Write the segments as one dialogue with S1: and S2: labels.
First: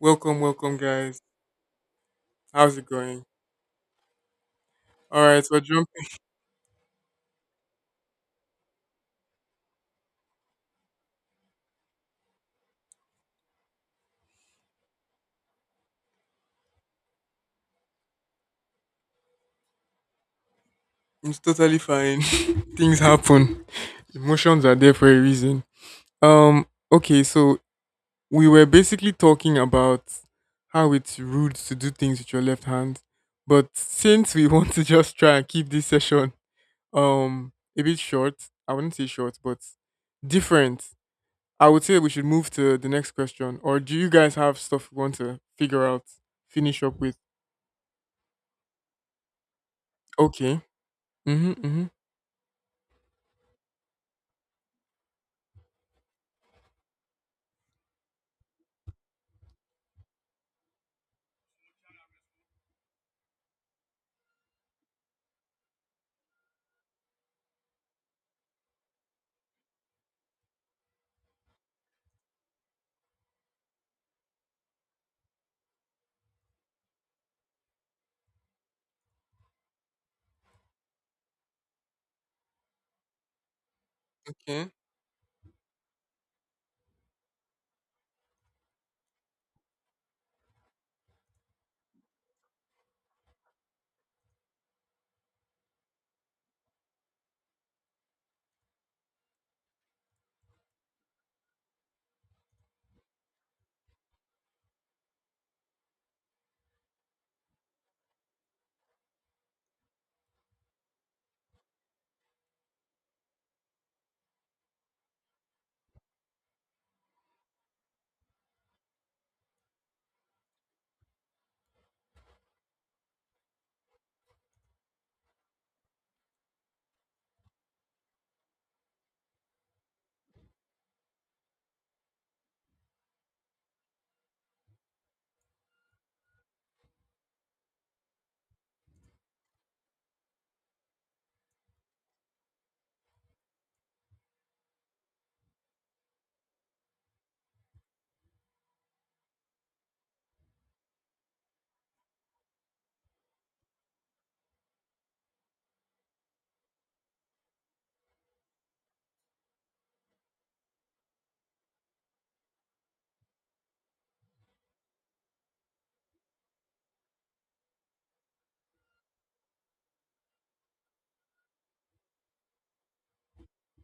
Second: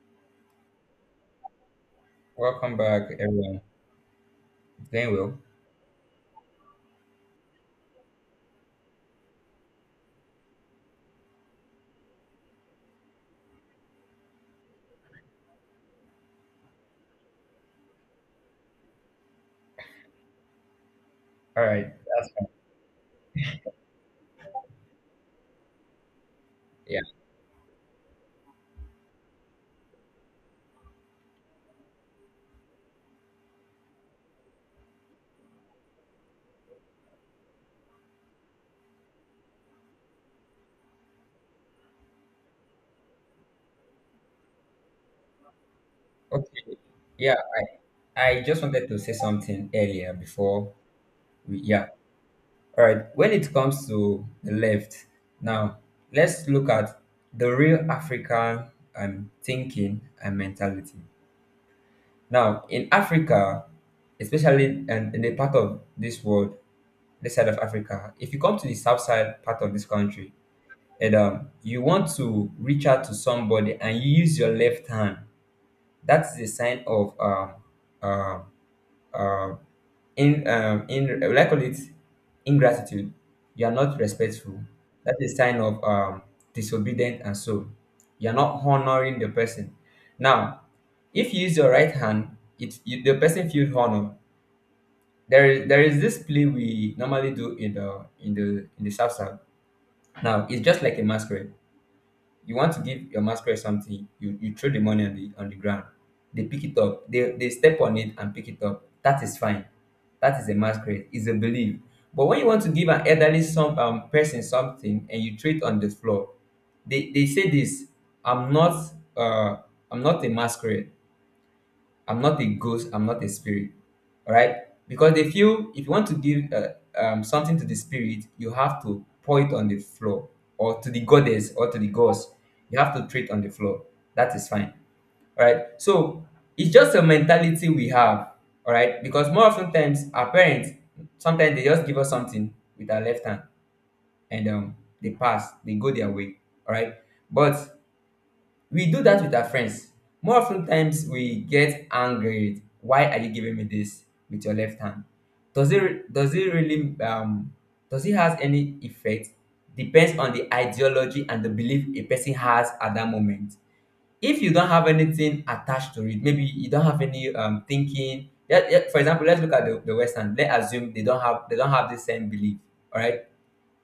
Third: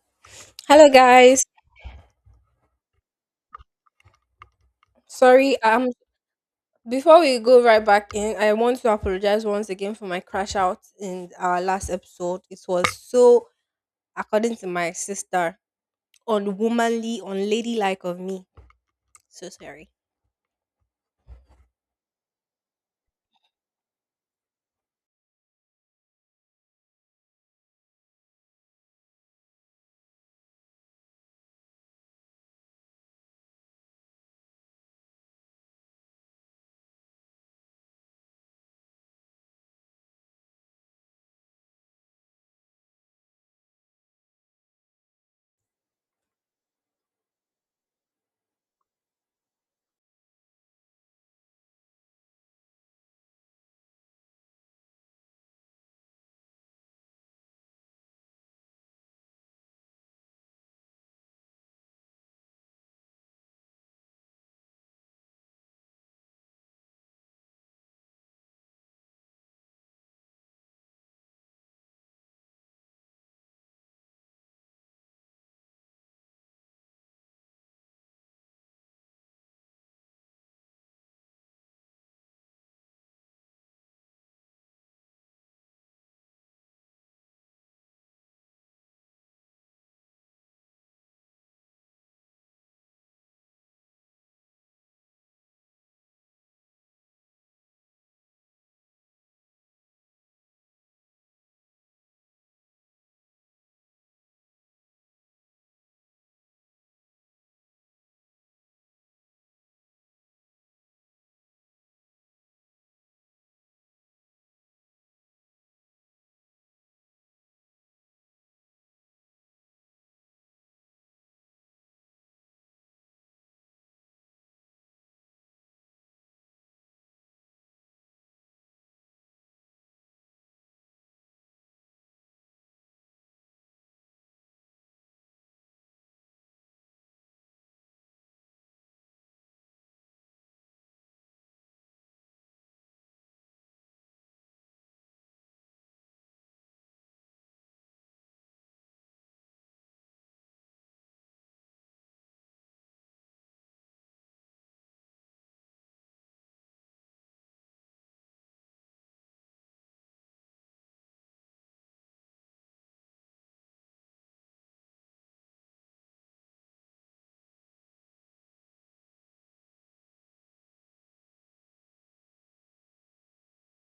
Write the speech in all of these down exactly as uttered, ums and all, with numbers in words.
S1: Welcome, welcome,
S2: Hello,
S1: guys.
S2: guys.
S1: How's
S3: Welcome
S1: it
S3: back,
S1: going?
S3: everyone. Doing
S1: All
S3: well.
S1: right, we're
S2: Sorry, um,
S1: jumping.
S2: before we go right back in, I want to apologize once again for my crash out in our last episode. It was so, according to my sister, unwomanly, unladylike of me. So sorry.
S1: It's
S3: All
S1: totally
S3: right,
S1: fine.
S3: that's fine.
S1: Things happen. Emotions are there for a reason. Um.
S3: Yeah.
S1: Okay, so we were basically talking about how it's rude to do things with your left hand, but since we want to just try and keep this session um a bit short, I wouldn't say short, but different. I would say we should move to the next question. Or do you guys have stuff you want to figure out,
S3: Okay.
S1: finish up with?
S3: Yeah, I, I just wanted to say something earlier
S1: Okay.
S3: before we,
S1: Mm-hmm,
S3: yeah. All right. When it comes to the left, now let's look at the real African um thinking and mentality. Now in Africa, especially and in the part of this world, this side of Africa, if you come to the south side part of this country, and um, you want to reach out to somebody and you use your left hand, that is a sign of um, uh, uh, in um, in will I call it ingratitude, you are not respectful.
S1: mm-hmm.
S3: That is a sign of um, disobedient, and so you are not honoring the person. Now if you use your right hand, it you, the person feels honor. There is there is this play we normally do in the in the in the South South. Now it's just like a masquerade. You want to give your masquerade something, you, you throw the money on the on the ground. They pick it up. They they step on it and pick it up. That is fine. That is a masquerade. It's a belief. But when you want to give an elderly some um, person something and you throw it on the floor, they, they say this. I'm not uh I'm not a masquerade. I'm not a ghost. I'm not a spirit. All right. Because they feel if you want to give uh, um, something to the spirit, you have to pour it on the floor, or to the goddess or to the gods. You have to treat on the floor. That is fine. All right. So it's just a mentality we have. All right. Because more often times, our parents, sometimes they just give us something with our left hand, and um, they pass, they go their way. All right. But we do that with our friends. More often times we get angry with, why are you giving me this with your left hand? Does it does it really um does it has any effect? Depends on the ideology and the belief a person has at that moment. If you don't have anything attached to it, maybe you don't have any um thinking. Yeah, yeah, for example, let's look at the, the Western. Let's assume they don't have they don't have the same belief. All right.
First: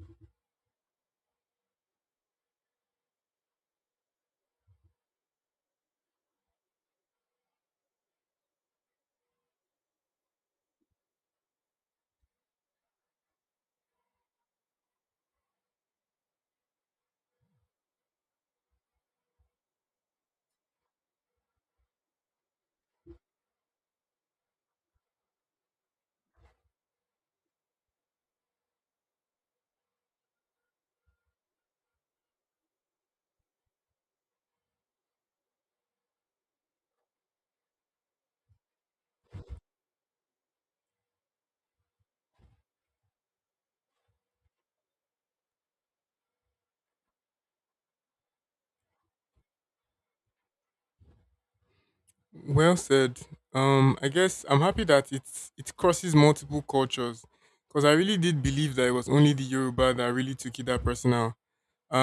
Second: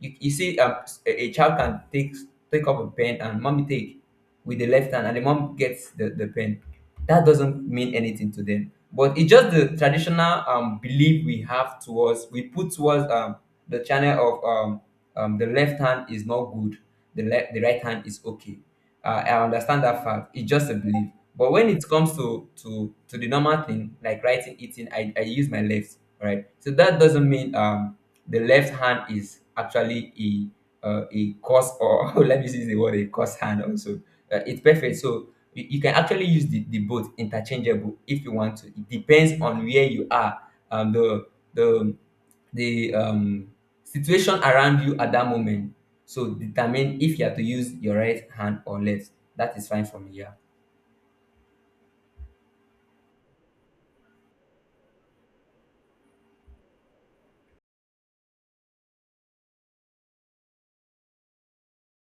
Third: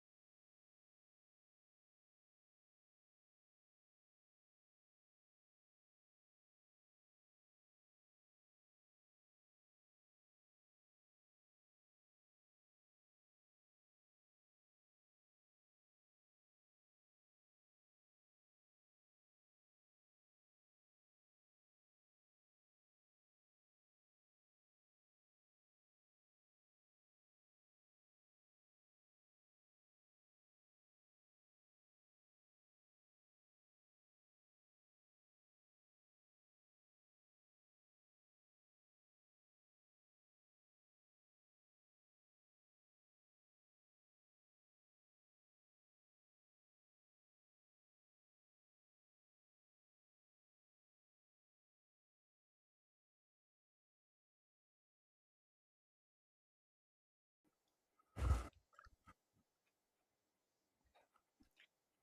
S3: You, you see, um, a, a child can take take up a pen and mommy take with the left hand, and the mom gets the, the pen. That doesn't mean anything to them. But it's just the traditional um, belief we have towards we put towards um, the channel of um, um, the left hand is not good, the left the right hand is okay. Uh, I understand that fact. It's just a belief. But when it comes to to to the normal thing like writing, eating, I, I use my left, right? So that doesn't mean um the left hand is actually a uh, a course, or let me use the word, a course hand also. Uh, it's perfect, so you, you can actually use the, the both interchangeable if you want to. It depends on where you are, um the the the um situation around you at that moment, so determine if you are to use your right hand or left. That is fine for me. Yeah.
S1: Well said. Um, I guess I'm happy that it's it crosses multiple cultures, because I really did believe that it was only the Yoruba that really took it that personal.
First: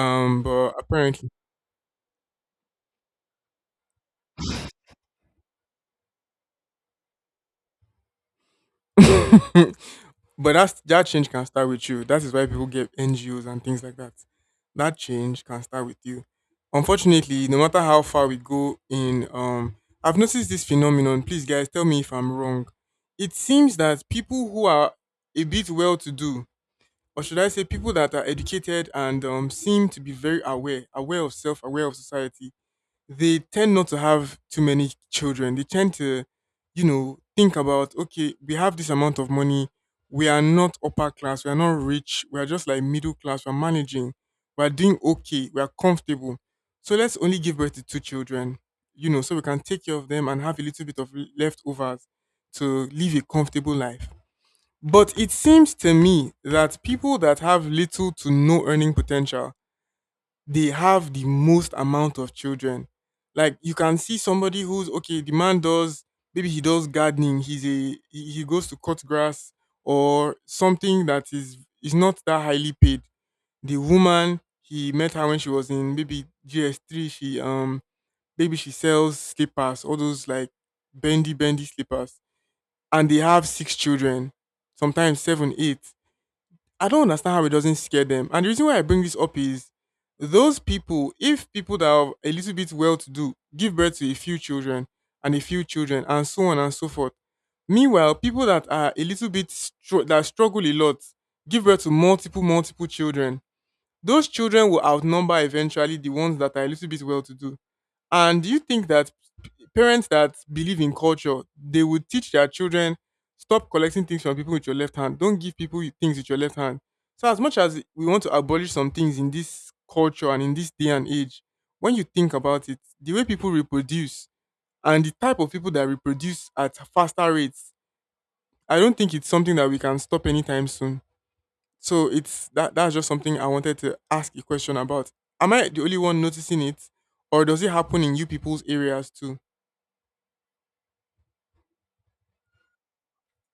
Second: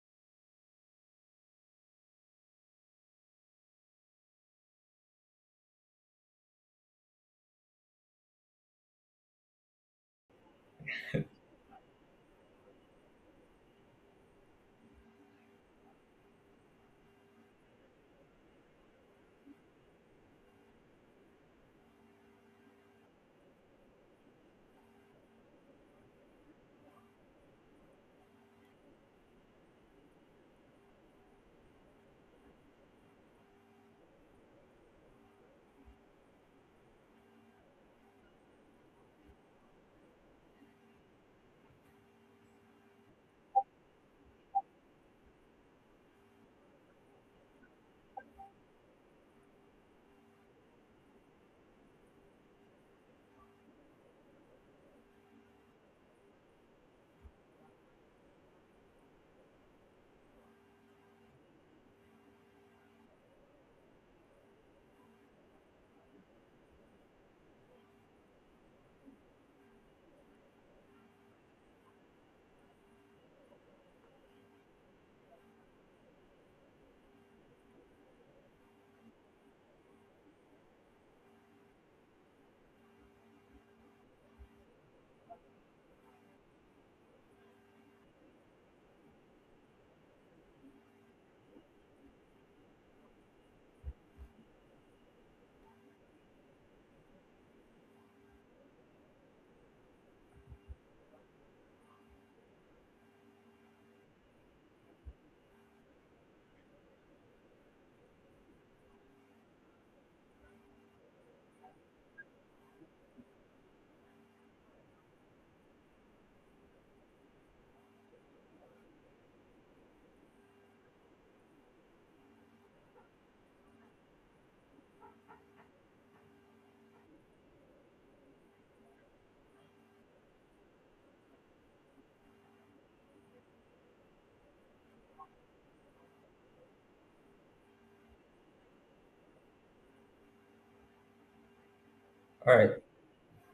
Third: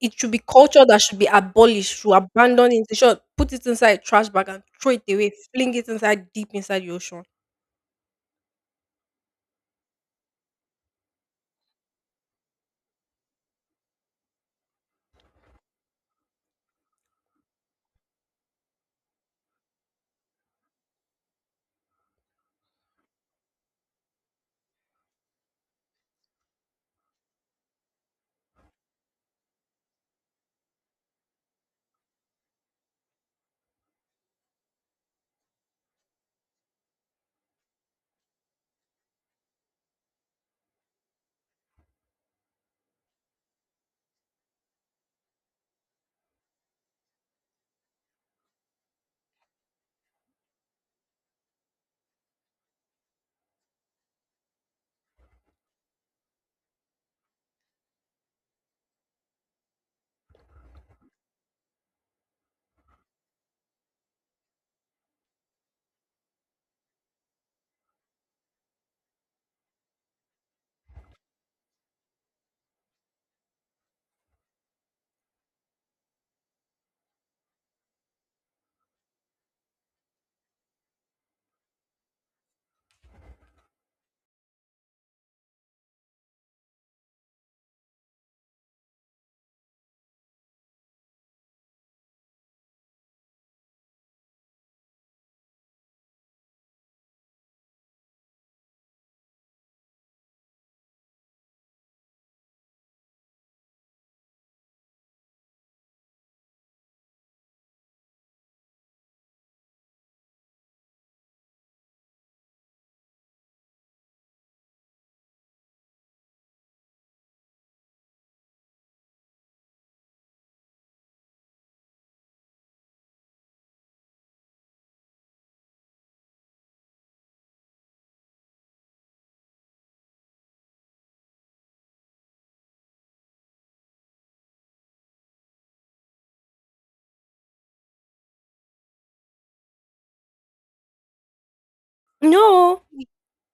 S2: It should be
S1: But
S2: culture that should be
S1: apparently,
S2: abolished, should abandon it, the short, put it inside trash bag and throw it away, fling it inside deep inside the ocean.
S1: but that's that change can start with you. That is why people get N G Os and things like that. That change can start with you. Unfortunately, no matter how far we go in, um, I've noticed this phenomenon. Please, guys, tell me if I'm wrong. It seems that people who are a bit well-to-do, or should I say people that are educated and um, seem to be very aware, aware of self, aware of society. They tend not to have too many children. They tend to, you know, think about, okay, we have this amount of money. We are not upper class. We are not rich. We are just like middle class. We're managing. We're doing okay. We are comfortable. So let's only give birth to two children, you know, so we can take care of them and have a little bit of leftovers to live a comfortable life. But it seems to me that people that have little to no earning potential, they have the most amount of children. Like you can see somebody who's okay, the man does, maybe he does gardening, he's a he he goes to cut grass or something that is is not that highly paid. The woman, he met her when she was in maybe G S three. She um maybe she sells slippers, all those like bendy bendy slippers, and they have six children, sometimes seven, eight. I don't understand how it doesn't scare them. And the reason why I bring this up is, those people, if people that are a little bit well to do give birth to a few children and a few children and so on and so forth. Meanwhile, people that are a little bit str- that struggle a lot give birth to multiple, multiple children. Those children will outnumber eventually the ones that are a little bit well to do. And do you think that parents that believe in culture, they would teach their children, stop collecting things from people with your left hand. Don't give people with- things with your left hand. So as much as we want to abolish some things in this culture and in this day and age, when you think about it, the way people reproduce and the type of people that reproduce at faster rates, I don't think it's something that we can stop anytime soon. So it's that that's just something I wanted to ask a question about. Am I the only one noticing it? Or does it happen in you people's areas too?
S3: All right.
S2: No.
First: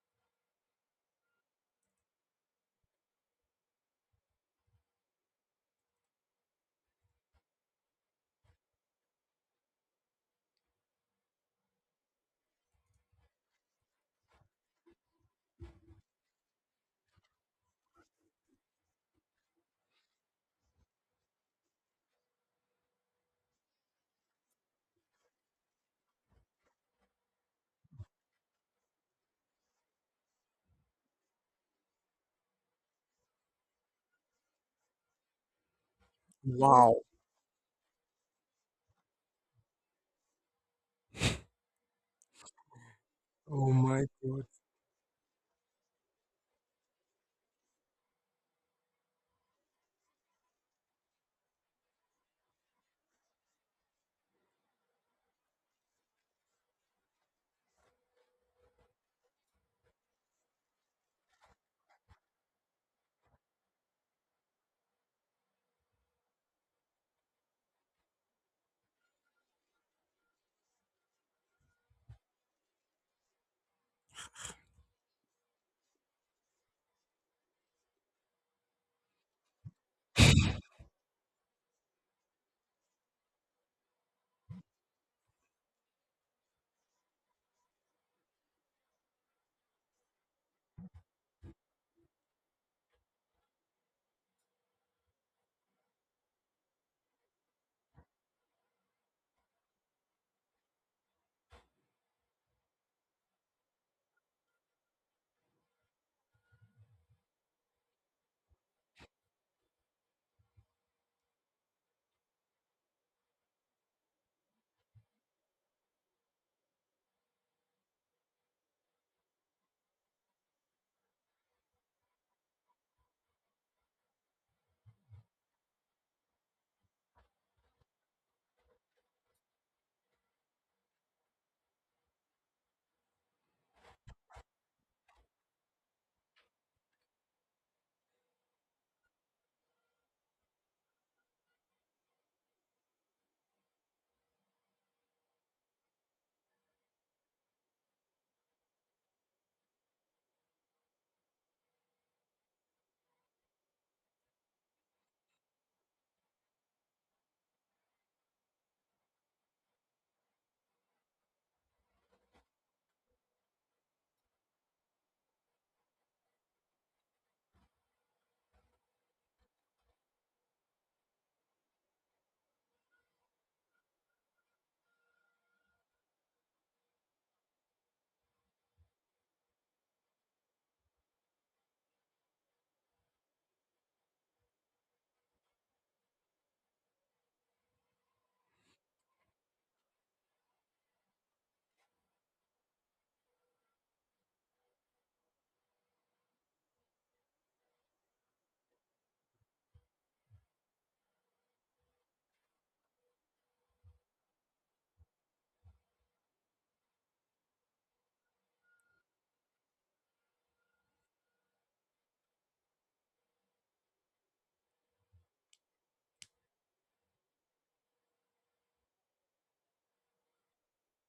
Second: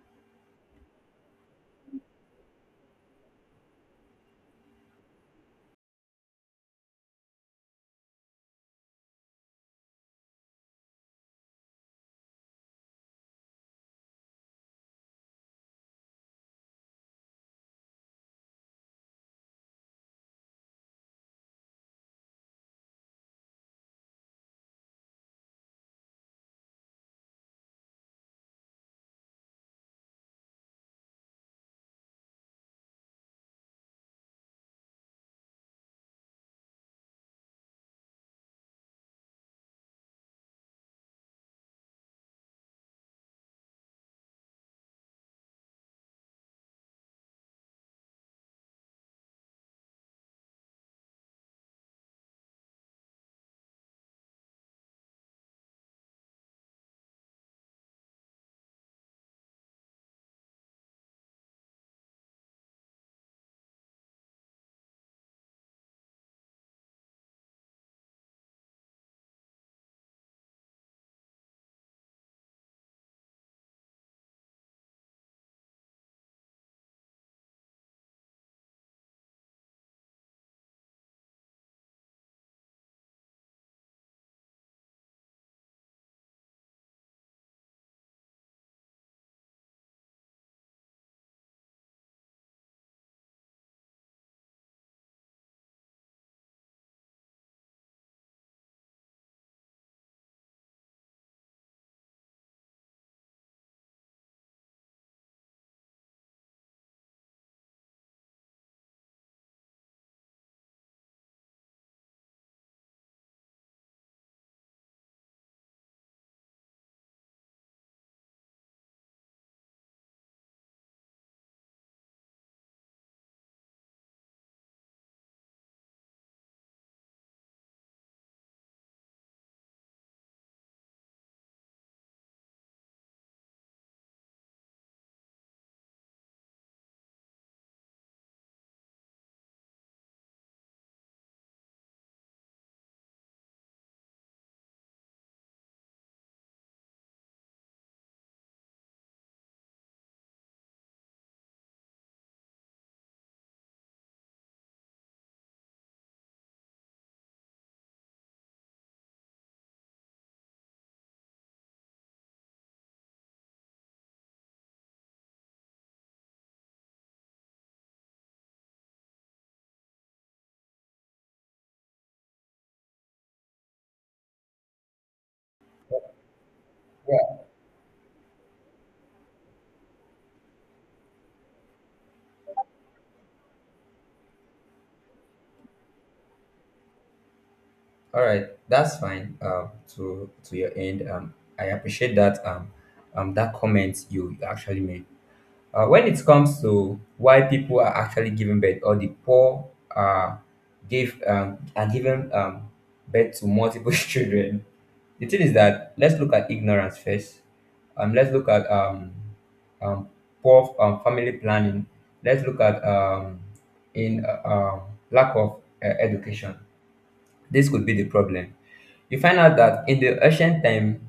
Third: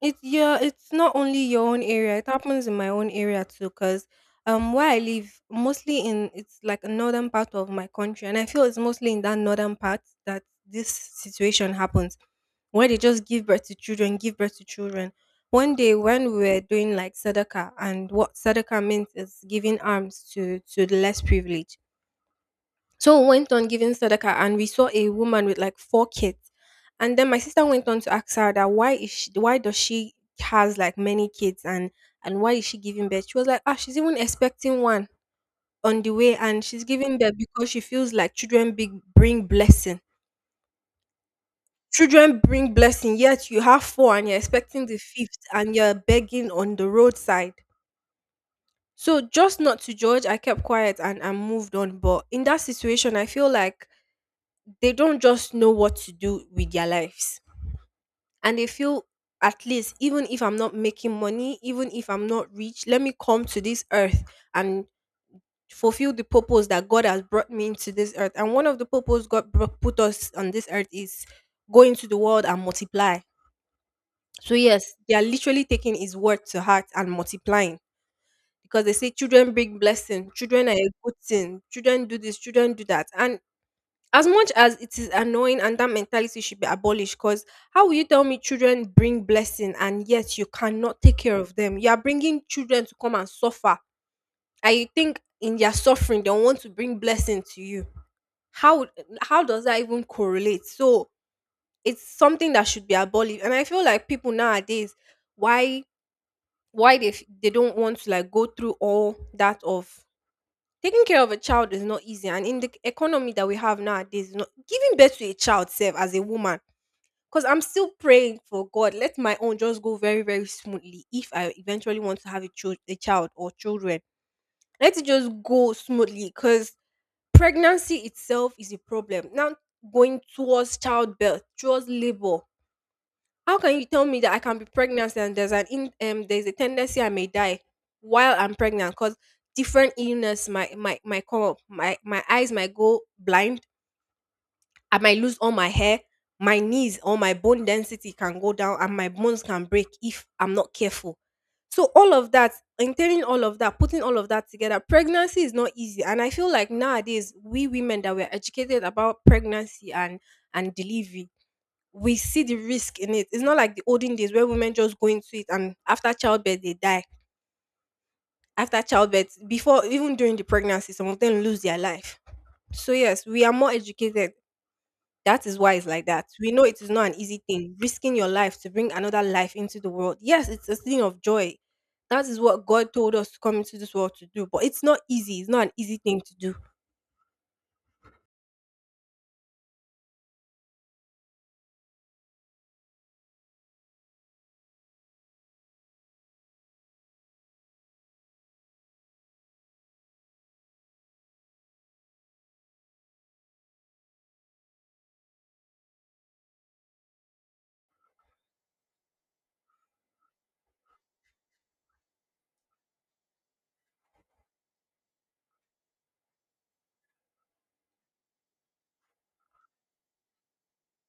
S2: It's Yeah, it's not only your own area. It happens in my own area too, cause um where I live, mostly in it's like a northern part of my country, and I feel it's mostly in that northern part that this situation happens, where they just give birth to children, give birth to children. One day when we were doing like sadaka, and what sadaka means is giving arms to to the less privileged, so we went on giving sadaka and we saw a woman with like four kids. And then my sister went on to ask her that why is she, why does she has like many kids and and why is she giving birth? She was like, ah, she's even expecting one on the way and she's
S1: Wow.
S2: giving birth because she feels like children big bring blessing. Children bring blessing, yet you
S1: Oh
S2: have
S1: my
S2: four and you're
S1: god.
S2: expecting the fifth and you're begging on the roadside. So just not to judge, I kept quiet and I moved on. But in that situation, I feel like they don't just know what to do with their lives, and they feel at least even if I'm not making money, even if I'm not rich, let me come to this earth and fulfill the purpose that God has brought me into this earth, and one of the purpose god bro- put us on this earth is go into the world and multiply. So yes, they are literally taking his word to heart and multiplying because they say children bring blessing, children are a good thing, children do this, children do that. And as much as it is annoying, and that mentality should be abolished, because how will you tell me children bring blessing and yet you cannot take care of them? You are bringing children to come and suffer. I think in their suffering they want to bring blessing to you. How how does that even correlate? So it's something that should be abolished, and I feel like people nowadays, why why they f- they don't want to like go through all that of taking care of a child is not easy, and in the economy that we have nowadays, not, giving birth to a child self as a woman, because I'm still praying for God, let my own just go very, very smoothly if I eventually want to have a, child, a child or children. Let it just go smoothly, because pregnancy itself is a problem. Now, going towards childbirth, towards labor, how can you tell me that I can be pregnant and there's an in, um there's a tendency I may die while I'm pregnant? Because different illness might might might come up. My my eyes might go blind. I might lose all my hair. My knees or my bone density can go down, and my bones can break if I'm not careful. So all of that, entailing all of that, putting all of that together, pregnancy is not easy. And I feel like nowadays we women that we're educated about pregnancy and and delivery, we see the risk in it. It's not like the olden days where women just go into it and after childbirth they die. After childbirth, before even during the pregnancy, some of them lose their life. So yes, we are more educated. That is why it's like that. We know it is not an
S3: Yeah.
S2: easy thing. Risking your life to bring another life into the world. Yes, it's a thing of joy. That is what God told us to come into this world to do. But it's not easy. It's not an easy thing to do.
S3: All right. That's fine. um to to your end, um I appreciate that. Um um that comment you actually made. Uh, when it comes to why people are actually giving birth, or the poor uh, give um, are given um, birth to multiple children, the thing is that let's look at ignorance first. Um, let's look at um, um, poor um, family planning. Let's look at um, in uh, um, lack of uh, education. This could be the problem. You find out that in the ancient time,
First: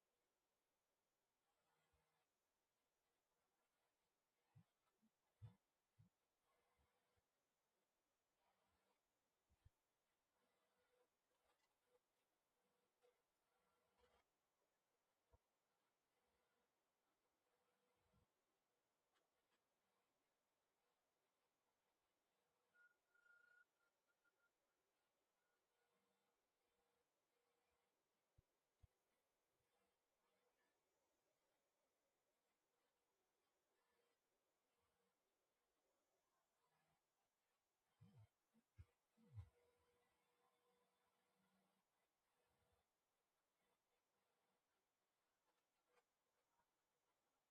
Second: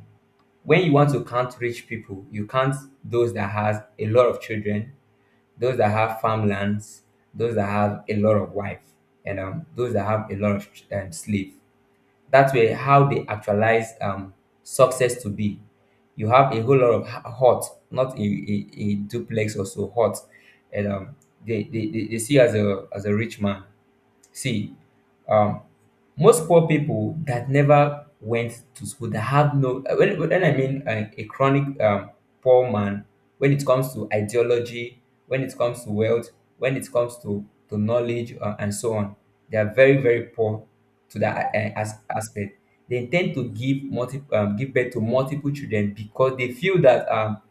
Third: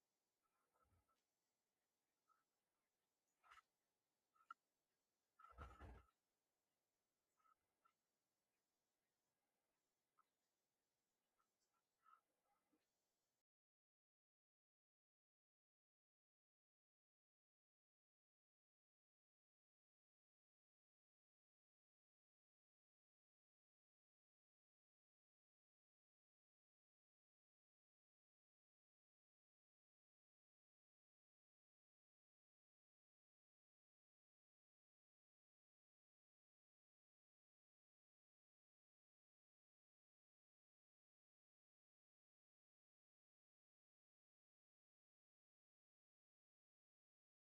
S3: when you want to count rich people, you count those that has a lot of children, those that have farmlands, those that have a lot of wife, and um, those that have a lot of um, slave. That way, how they actualize um, success to be. You have a whole lot of h- hut, not a, a, a duplex or so hut, and um, they, they, they they see you as a as a rich man. See, um, most poor people that never went to school, that have no, uh, when, when I mean uh, a chronic um, poor man, when it comes to ideology, when it comes to wealth, when it comes to, to knowledge, uh, and so on, they are very, very poor to that uh, as, aspect. They tend to give multi, um, give birth to multiple children because they feel that um,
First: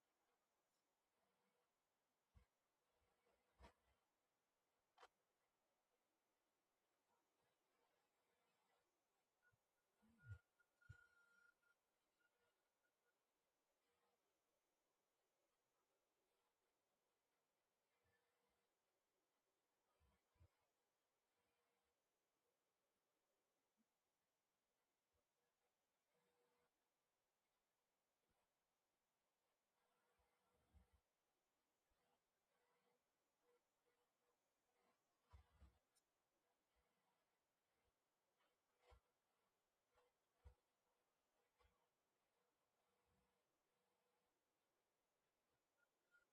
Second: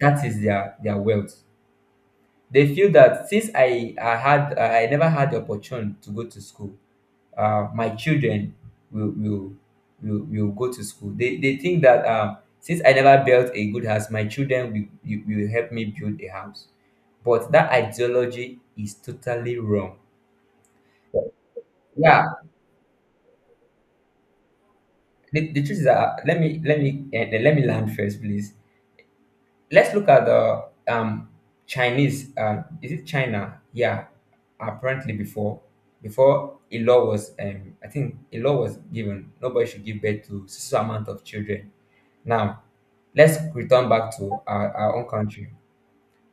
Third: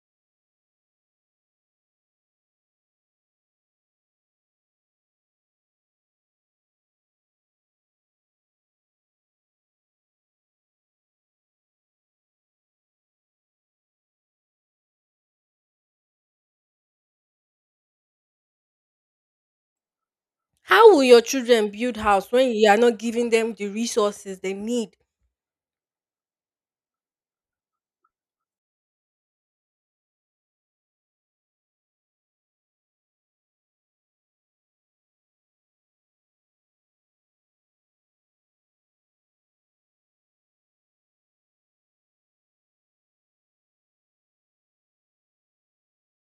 S3: that is their, their wealth. They feel that since I, I had I never had the opportunity to go to school, uh, my children will will will will go to school. They they think that um, since I never built a good house, my children will, will will help me build a house. But that ideology is totally wrong.
S2: How will your children build
S3: Yeah,
S2: house when you are not giving them the resources they need?
S3: the, the truth is that, uh, let me let me, eh, let me land first, please. Let's look at the um Chinese, uh, is it China? Yeah, apparently before, before a law was, um I think a law was given, nobody should give birth to so so amount of children. Now let's return back to our, our own country.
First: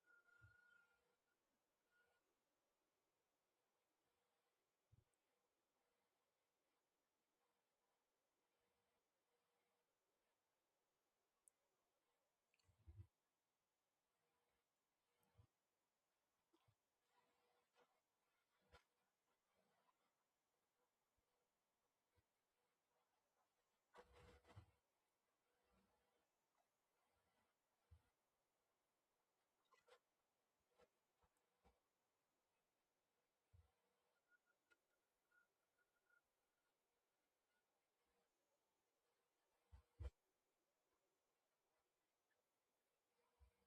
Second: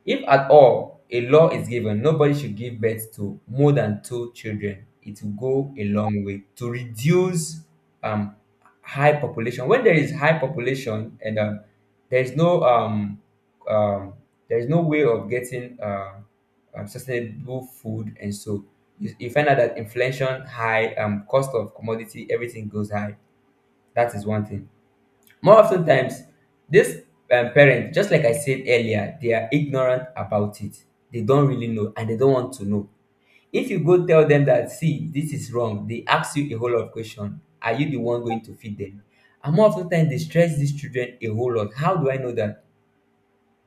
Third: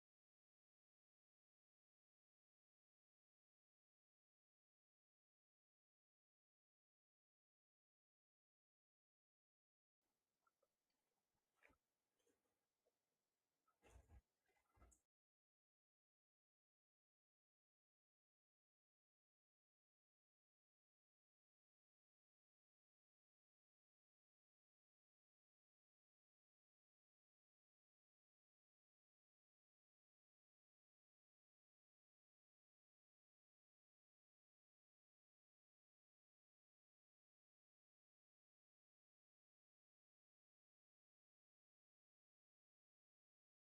S3: If at all a law is given, nobody should give birth to more than two children. It will go a long way to reduce um, high population. When there is high population and um, there is no um, um, there is no way of getting uh, um, sustainable food, and so you, you find out that inflation high, um, cost of commodity, everything goes high. That is one thing. More often times, these um, parents, just like I said earlier, they are ignorant about it. They don't really know and they don't want to know. If you go tell them that, see, this is wrong, they ask you a whole lot of questions. Are you the one going to feed them? And more often times, they stress these children a whole lot. How do I know that?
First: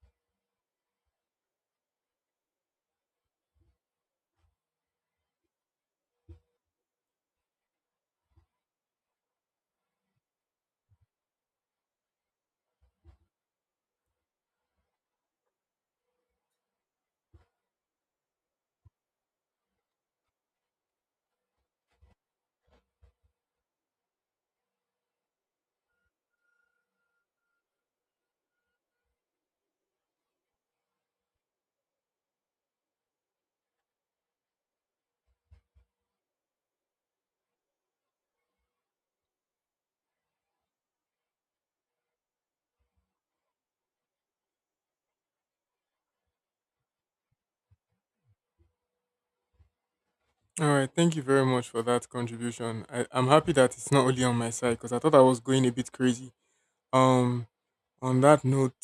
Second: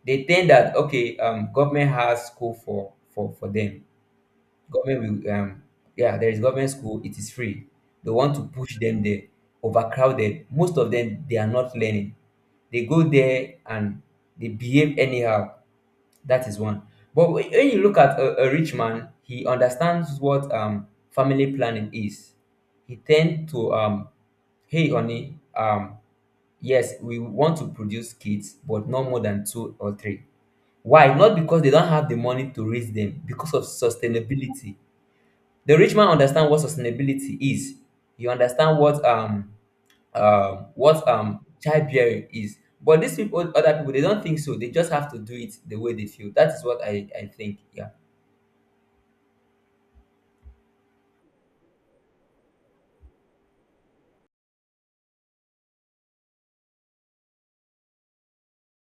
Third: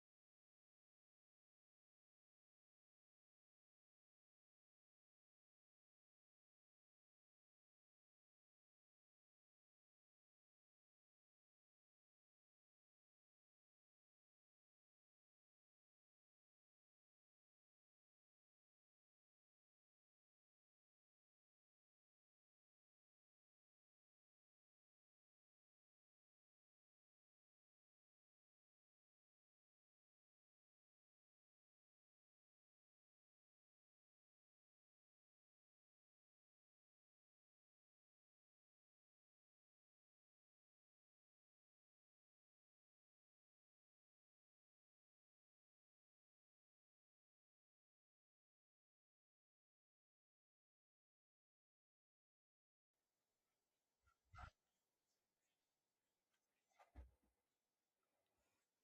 S3: They think that, okay, um, government has school for, for, for them. Government will, um, yeah, there is government school. It is free. They want to push them there. Overcrowded. Most of them, they are not learning. They go there and they behave anyhow. That is one. But when when you look at a, a rich man, he understands what um family planning is. He tend to, um, hey honey, um, yes, we want to produce kids, but not more than two or three. Why? Not because they don't have the money to raise them, because of sustainability. The rich man understand what sustainability is. You understand what um um what um childbearing is, but these people, other people, they don't think so. They just have to do it the way they feel. That is what i i think. Yeah.
S1: All right, thank you very much for that contribution. I, I'm happy that it's not only on my side because I thought I was going a bit crazy. Um, on that note,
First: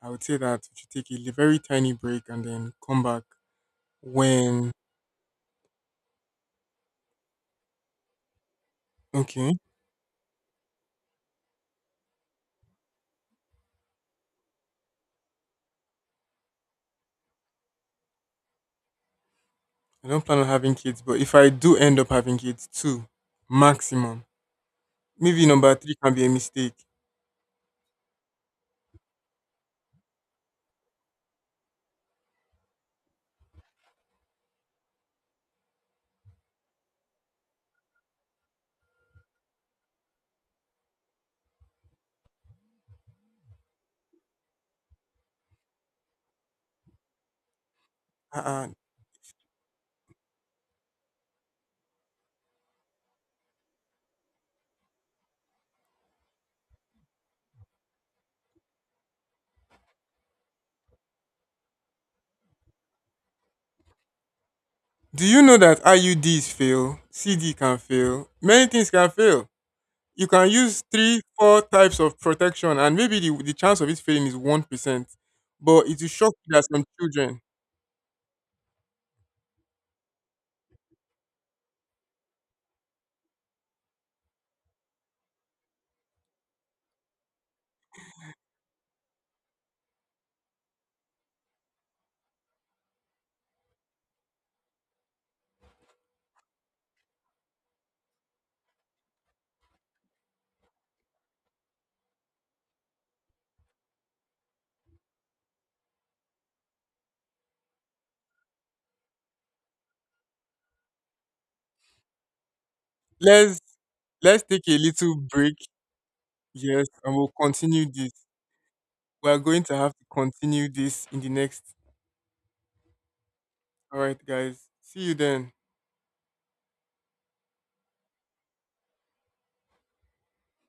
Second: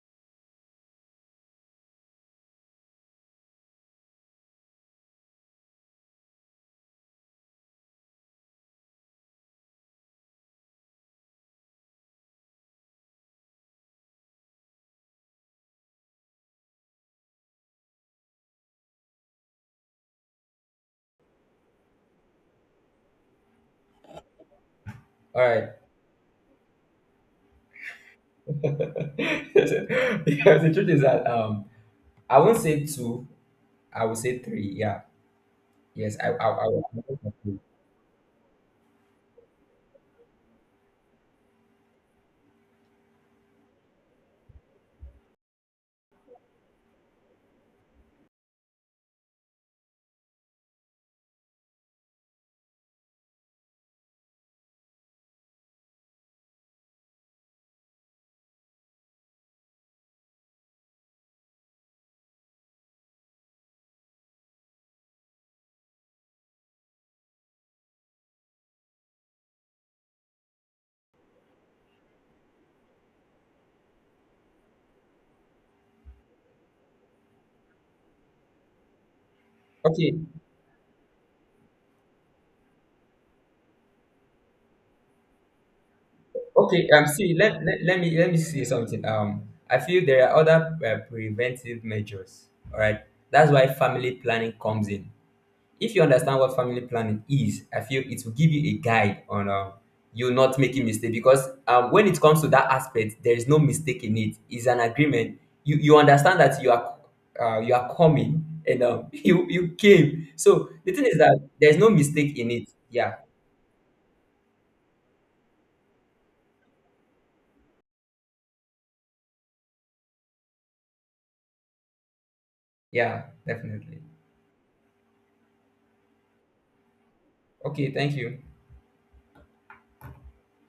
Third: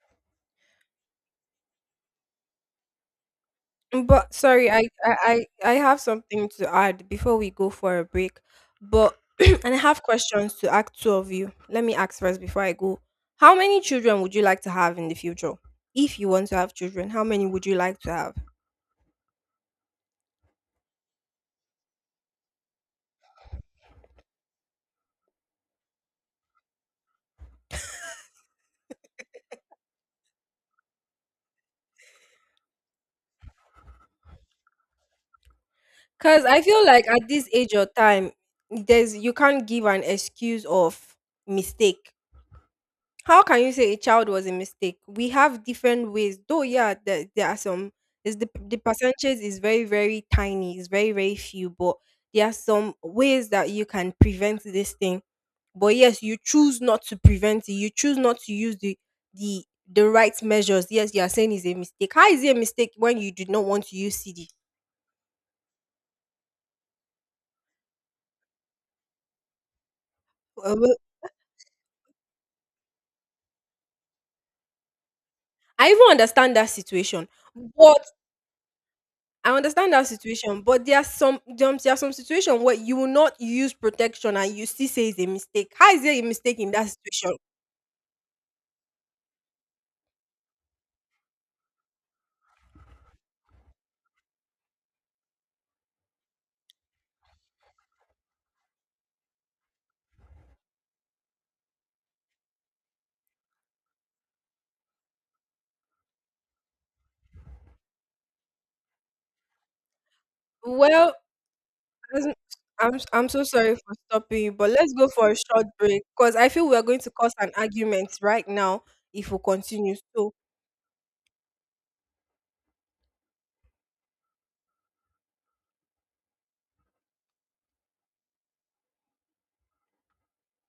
S1: I would say that we should take a li- very tiny break and then come back
S2: But sorry,
S1: when.
S2: I, I I I have something to add before we go for a break. But
S1: Okay,
S2: and I have questions to ask two of you. Let me ask first before I go. How many children would you like to have in the future? If you want to have children, how many would you like to have?
S1: I don't plan on having kids, but if I do end up having kids, two maximum.
S3: All
S1: Maybe
S3: right.
S1: number three can be a mistake.
S3: Because the truth is that, um I won't say two, I will say three. Yeah, yes, i
S2: Cause
S3: i,
S2: I
S3: I
S2: feel like at this
S3: will.
S2: age or time, there's you can't give an excuse of mistake. How can you say a child was a mistake? We have different ways, though. Yeah, there, there are some. Is the
S1: Uh-uh.
S2: the percentage is very, very tiny. It's very, very few, but there are some ways that you can prevent this thing. But yes, you choose not to prevent it. You choose not to use the the the right measures. Yes, you are saying it's a mistake. How is it a mistake when you did not want to use C D?
S1: Do you know that I U Ds fail? C D can fail. Many things can fail. You can
S2: Uh, well,
S1: use
S2: well,
S1: three, four types of protection, and maybe the, the chance of it failing is one percent. But
S2: I
S1: it
S2: even
S1: will shock you
S2: understand
S1: that
S2: that
S1: some
S2: situation,
S1: children.
S2: but I understand that
S3: Okay.
S2: situation, but there are some there are there are some situation where you will not use protection and you still say it's a mistake. How is it a mistake in
S3: Okay,
S2: that
S3: um, see,
S2: situation?
S3: let, let, let me let me see something. Um, I feel there are other uh, preventive measures. All right, that's why family planning comes in. If you understand what family planning is, I feel it will give you a guide on um, you not making mistake, because um, when it comes to that aspect, there is no mistake in it. It's an agreement. You you understand that you are uh, you are coming and, um, you you came. So the thing
S2: Well,
S3: is that there's no
S2: I'm
S3: mistake in it.
S2: I'm
S3: Yeah,
S2: I'm so
S1: Let's
S2: sorry for stopping
S1: let's
S2: you,
S1: take
S2: but
S1: a
S2: let's go
S1: little
S2: for a
S1: break.
S2: short break because I feel we are
S1: Yes,
S2: going to
S1: and we'll
S2: cause an
S1: continue
S2: argument
S1: this.
S2: right now
S1: We
S2: if
S1: are
S2: we
S1: going to have
S2: continue.
S1: to
S2: So
S1: continue this in the next.
S3: yeah,
S1: All
S3: definitely.
S1: right, guys. See you then.
S3: Okay, thank you.